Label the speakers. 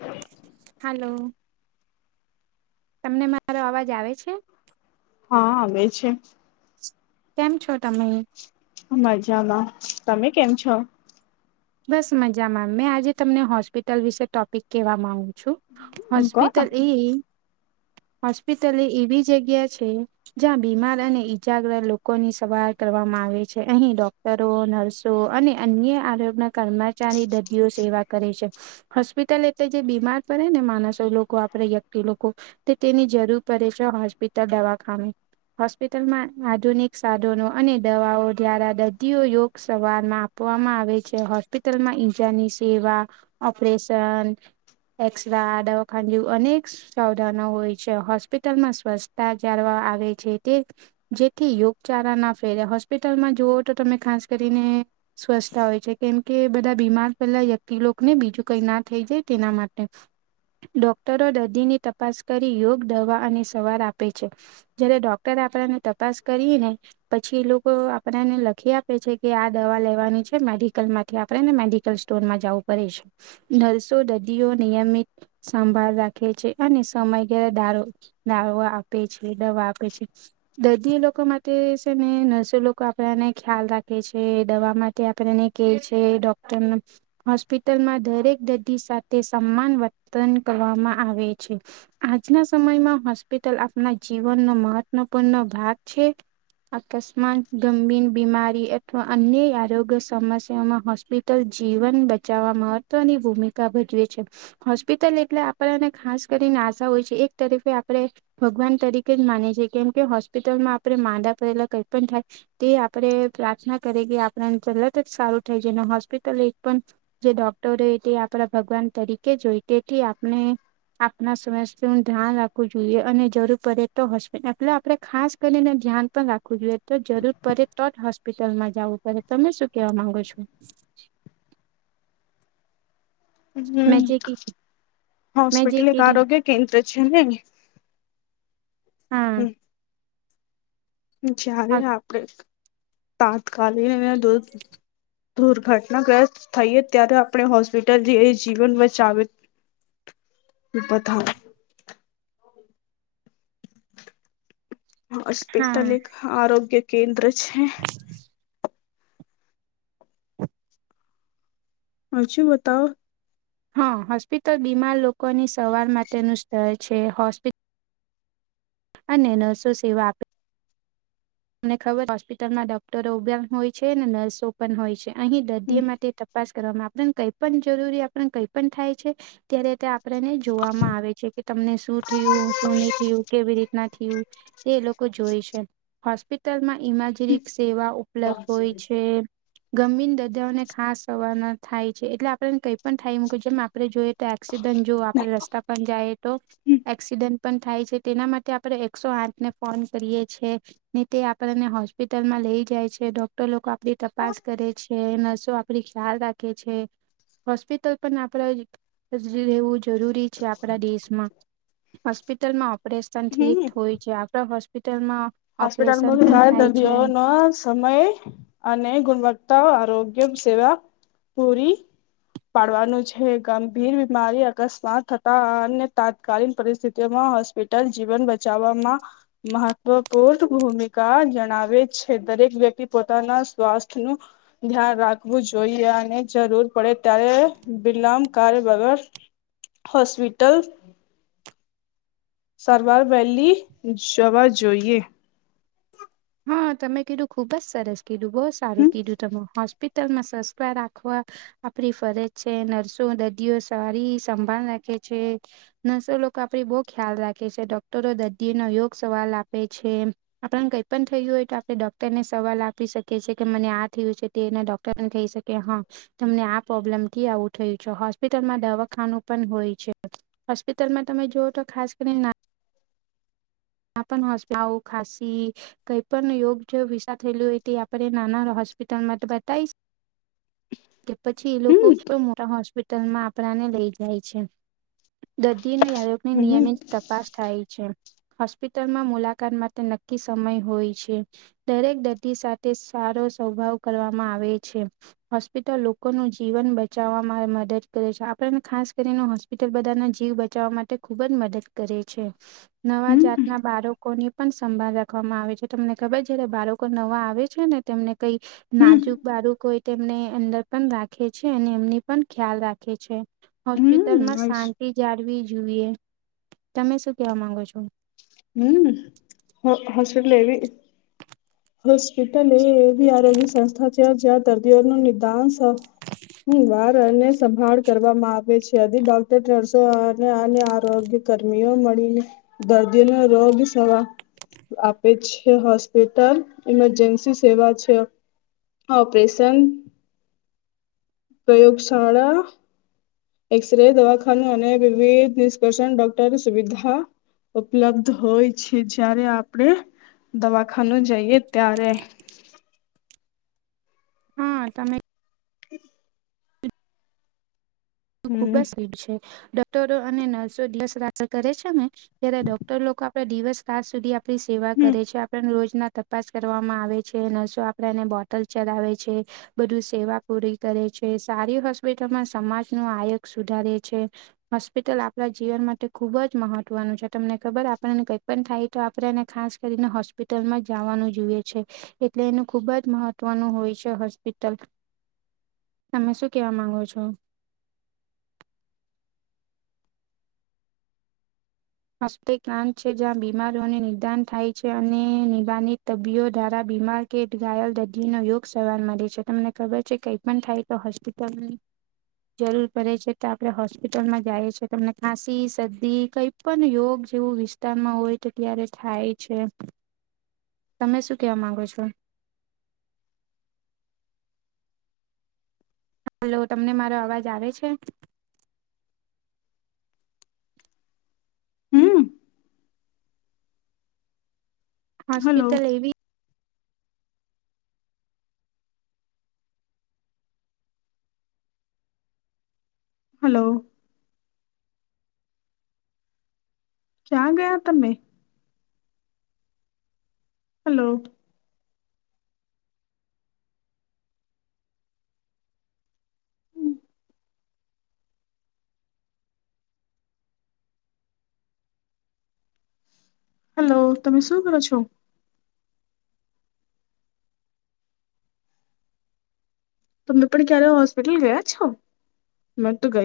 Speaker 1: હ.
Speaker 2: હાલો. તમને મારો અવાજ આવે છે.
Speaker 1: હા આવે છે.
Speaker 2: કેમ છો તમે?
Speaker 1: મજામાં તમે કેમ છો?
Speaker 2: બસ મજા મેં આજે તમને હોસ્પિટલ વિશે ટોપિક કેહેવા માંગુ છું.
Speaker 1: કોને
Speaker 2: હોસ્પિટલ એ હોસ્પિટલ એ એવી જગ્યા છે. જ્યાં બીમાર અને ઈજાગ્ર લોકોની સવાર કરવામાં આવે છે અહીં ડોક ડરો, નર્સો અને અન્ય આરોગના કર્મચારી દર્દીઓ સેવા કરે છે. હોસ્પિટલ એટલે જે બીમાર પડે ને માણસો એ લોકો આપડે વ્યક્તિ લોકો તે તેની જરૂર પડે છે હોસ્પિટલ દવાખાને. હોસ્પિટલમાં આધુનિક સાધનો અને દવાઓ દ્વારા દર્દીઓ યોગ સવારમાં. આપવામાં આવે છે હોસ્પિટલમાં ઈજાની સેવા ઓપરેશન એક્રા દવા ખાંજ અનેક. સાવધાનો હોય છે હોસ્પિટલમાં સ્વચછતા જાળવા આવે છે તે. જેથી યોગચારા ના ફેરે હોસ્પિટલમાં જુઓ તો તમે ખાસ કરીને. સ્વચ્છતા હોય છે કેમ કે બધા બીમાર પહેલા વ્યક્તિલો ને બીજું કઈ ના થઈ જાય તેના માટે. ડોક્ટરો દર્દીની તપાસ કરી યોગ દવા અને સવાર આપે છે. જયારે ડોક્ટરે આપણેને તપાસ કરી ને. પછી એ લોકો આપણને લખી આપે છે કે આ દવા લેવાની છે મેડિકલમાં. તેથી આપણેને મેડિકલ સ્ટોરમાં જવું પડે છે નર્સો દર્દીઓ નિયમિત સંભાળ રાખે છે અને સમયગળ દારો દ આપે છે દવા આપે છે. દર્દી લોકો માટે છે ને નર્સો લોકો આપડને ખ્યાલ રાખે છે દવા માટે. કયાં કરીને કે છે ડોક્ટર હોસ્પિટલમાં દરેક દર્દી સાથે સમાન વર્તન કરવામાં આવે છે આજના સમયમાં હોસ્પિટલ આપના જીવનનો મહત્વપૂર્ણ ભાગ છે અકસ્માત ગંભીર બીમારી અથવા અન્ય આરોગ્ય સમસ્યા તેમાં હોસ્પિટલ જીવન બચાવવા મહત્વની ભૂમિકા ભજવે છે હોસ્પિટલ એટલે આપણને ખાસ કરીને આશા હોય છે એક તરફ આપણે ભગવાન તરીકે જ માને છે કેમ કે હોસ્પિટલમાં આપણે માંદા પરેલા કઈ પણ થાય તે આપણે પ્રાર્થના કરીએ કે આપણને તલત જ સારું થાય છે અને હોસ્પિટલ એક પણ જે ડોક્ટર તે આપણા ભગવાન તરીકે જોઈ તેથી આપણે આપણા સ્વાસ્થય નો ધ્યાન રાખવું જોઈએ અને જરૂર પડે તો હશે એટલે આપણે ખાસ એને ધ્યાન પણ રાખવું જોઈએ તો જરૂર પડે તો જ હોસ્પિટલમાં જવું પડે તમે શું કેહેવા માંગો છો
Speaker 1: હમ્મ
Speaker 2: મેં જે કીધું મેં જે
Speaker 1: હાસ્પિટલ એક
Speaker 2: કીધું
Speaker 1: આરોગ્ય કેન્દ્ર છે ને
Speaker 2: હા
Speaker 1: હમ્મ જ્યારે આપડે તાત્કાલિકને દૂધ દુર્ઘટનાગ્રસ્ત થઈએ ત્યારે આપણે હોસ્પિટલથી એ જીવન બચાવે બધા હોસ્પિટલ
Speaker 2: હા
Speaker 1: એક આરોગ્ય કેન્દ્ર છે હજુ બતાવો
Speaker 2: હા હોસ્પિટલ બીમાર લોકોની સવાર માટેનું સ્તર છે, હોસ્પિ અને નર્સો સેવા આપે, તમને ખબર હોસ્પિટલમાં ડોક્ટરો પણ હોય છે, નર્સો પણ હોય છે અહી
Speaker 1: હમ
Speaker 2: દર્દી માટે તપાસ કરવામાં આપને કઈ પણ જરૂરી આપને કઈ પણ થાય છે અત્યારે તે આપણેને જોવામાં આવે છે તમને શું થયું શું નહી થયું કેવી રીતના થયું એ લોકો જોય છે હોસ્પિટલમાં ઇમજરી સેવા ઉપલબ્ધ હોય છે ગમીન દદાઓને ખાસ સવાના થાય છે એટલે આપણેને કઈ પણ થાય મૂકી જેમ આપણે જોઈએ એક્સિડન્ટ જો આપડે રસ્તા પણ જઈએ તો એક્સિડન્ટ પણ થાય છે તેના માટે આપડણે એકસો આઠ ને ફોન કરીએ છેએ ને તે આપણને હોસ્પિટલમાં લઈ જાય છે ડોક્ટર લોકો આપડી તપાસ કરે છે નર્સો આપડી ખ્યાલ રાખે છે હોસ્પિટલ પણ આપણા રહેવું જરૂરી છે આપણા દેશમાં હોસ્પિટલમાં ઓપરેશન ઠીક હોય છે આપણા હોસ્પિટલમાં ઓપરેશન પણ
Speaker 1: હસ્પિટલમાં
Speaker 2: થાય
Speaker 1: [unintelligible]
Speaker 2: છે
Speaker 1: હો નર્સ સમય અને ગુણવત્તા આરોગ્ય સેવા પૂરી, પાડવાનું છે ગંભીર બીમારી અકસ્માત થતા અન્ય તાત્કાલીન પરિસ્થિતિમાં. હોસ્પિટલ જીવન બચાવવામાં મહત્વ. પૂર્ત ભૂમિકા જણાવે છે દરેક વ્યક્તિ પોતાના સ્વાસ્થ્યનું. ધ્યાન રાખવું જોઈએ અને જરૂર પડે ત્યારે વિલામ કાર્ય વગર, હોસ્પિટલ. સારવાર વેલી જવા જોઈએ.
Speaker 2: હા તમે કીધું ખુબ જ સરસ કીધું બહુ સારું
Speaker 1: હમ
Speaker 2: કીધું તમ હોસ્પિટલમાં સસ્વા રાખવા. આપણી ફરજ છે, નર્સો, દર્દીઓ સારી સંભાળ નાખે છે. નર્સો લોકો આપડી બહુ ખ્યાલ રાખે છે, ડોક્ટરો દર્દી નો યોગ સવાલ આપે છે. આપણા ને કઈ પણ કઈ પણ થયું હોય તો આપણે ડોક્ટરને સવાલ આપી શકીએ છીએ કે મને આ થયું છે તેના ડોક્ટરને કહી શકી હા તમને આ પ્રોબ્લેમ થી આવું થયું છે હોસ્પિટલમાં દવાખાનું પણ હોય છે. હોસ્પિટલમાં તમે જોઓ તો ખાસ કરીને ના આપ પણ હોસ્પિટલ તાવ, ખાસી કઈ પણ યોગ વિસા થયે હોય તે આપણે નાના હોસ્પિટલમાં બતાવીશ. કે પછી એ લોકો
Speaker 1: હમ
Speaker 2: પણ મોટા હોસ્પિટલમાં આપણાને લઈ જાય છે. દર્દી ન યાદગની
Speaker 1: હમ
Speaker 2: નિયમિત તપાસ થાય છે. હોસ્પિટલમાં મુલાકાત માટે નક્કી સમય હોય છે. દરેક દર્દી સાથે સારો સ્વભાવ કરવામાં આવે છે. હોસ્પિટલ લોકોનું જીવન બચાવવાવામાં મદદ કરે છે. આપને ખાસ કરીને બધા ના જીવ બચાવવા માટે ખુબ જ મદદ કરે છે, નવા
Speaker 1: હમ
Speaker 2: જાતના બા બાળકોની પણ સંભાળ રાખવામાં આવે છે, તમને ખબર જયારે બાળકો નવા આવે છે ને તેમને કઈ
Speaker 1: હમ
Speaker 2: નાજુક બાળક હોય તેમને અંદર પણ રાખે છે, અને એમની પણ ખ્યાલ રાખે છે
Speaker 1: હમ
Speaker 2: હોસ્પિટલમાં શ શાંતિ જાળવી જોઈએ તમે શું કેવા માંગો છો?
Speaker 1: હમ્મ હાસ્પિટલ એટલે હોસ્પિટલ એ એવી આરોગ્ય સંસ્થા છે, જ્યાં દર્દીઓ ન નિદાન હ વાર અને સંભાળ કરવામાં આવે છે, અને ડોક્ટર નર્સો અને આ આરોગ્ય કર્મીઓ મળીને દર્દીઓનો રોગ સવા આપે છે. હોસ્પિટલ ઇમરજન્સી સેવા છે ઓપરેશન પ્રયોગશાળા એકસરે, દવાખાનું અને વિવિધ નિષકર્ષણ ડોક્ટર સુવિધા ઉપલબ્ધ હોય છે જ્યારે આપણે દવાખાનો જઈએ ત્યારે.
Speaker 2: હા તમે
Speaker 1: [inaudible] હમ
Speaker 2: ખુબી જ સ્વીટ છે ડોક્ટરો અને નર્સો દિવસ રાત કરે છે ને ત્યારે ડોક્ટર લોકો આપ દિવસ રાત સુધી આપણી સેવા
Speaker 1: હમ
Speaker 2: કરે છે, આપણ રોજના તપાસ કરવામાં આવે છે, નર્સો આપડા એને બોટલ ચરાવે છે. બધું સેવા પૂરી કરે છે, સારી હોસ્પિટલમાં સમાજ ન આયત સુધારે છે. હોસ્પિટલ આપણા જીવન માટે ખુબ જ મહત્વનું છે. તમને ખબર આપણને કઈ પણ થાય તો આપણે એને ખાસ કરીને હોસ્પિટલમાં જવાનું જોઈએ છે. એટલે એનું ખુબ જ મહત્વનું હોય છે હોસ્પિટલ. તમે શું કેવા માંગો છો? હોસ્પિટલ છે જ્યાં બીમારોને નિદાન થાય છે અને નિદાનિત તબીયો દ્વાારા બીમાર કેટલા ઘાયલ દર્દી નો યોગ સવાર મળે છે, તમને ખબર છે કઈ પણ થાય તો હોસ્પિટલ જરૂર પડે છે તો આપડે હોસ્પિટલમાં જાઈએ છીએ તમને ખાંસી, શરદી કઈ પણ પણ યોગ જેવું વિસ્તારમાં હોય તો ત્યારે થાય છે. તમે શું કેવા માંગો છો? હલો તમને મારો અવાજ આવે છે?
Speaker 1: હમ્મ. હલો
Speaker 2: હોસ્પિટલ એવી
Speaker 1: હલો. ક્યાં ગયા તમે. હલો. હલો તમે શું કરો છો? તમે પણ ક્યારે હોસ્પિટલ ગયા છો? મે તો ગઈ.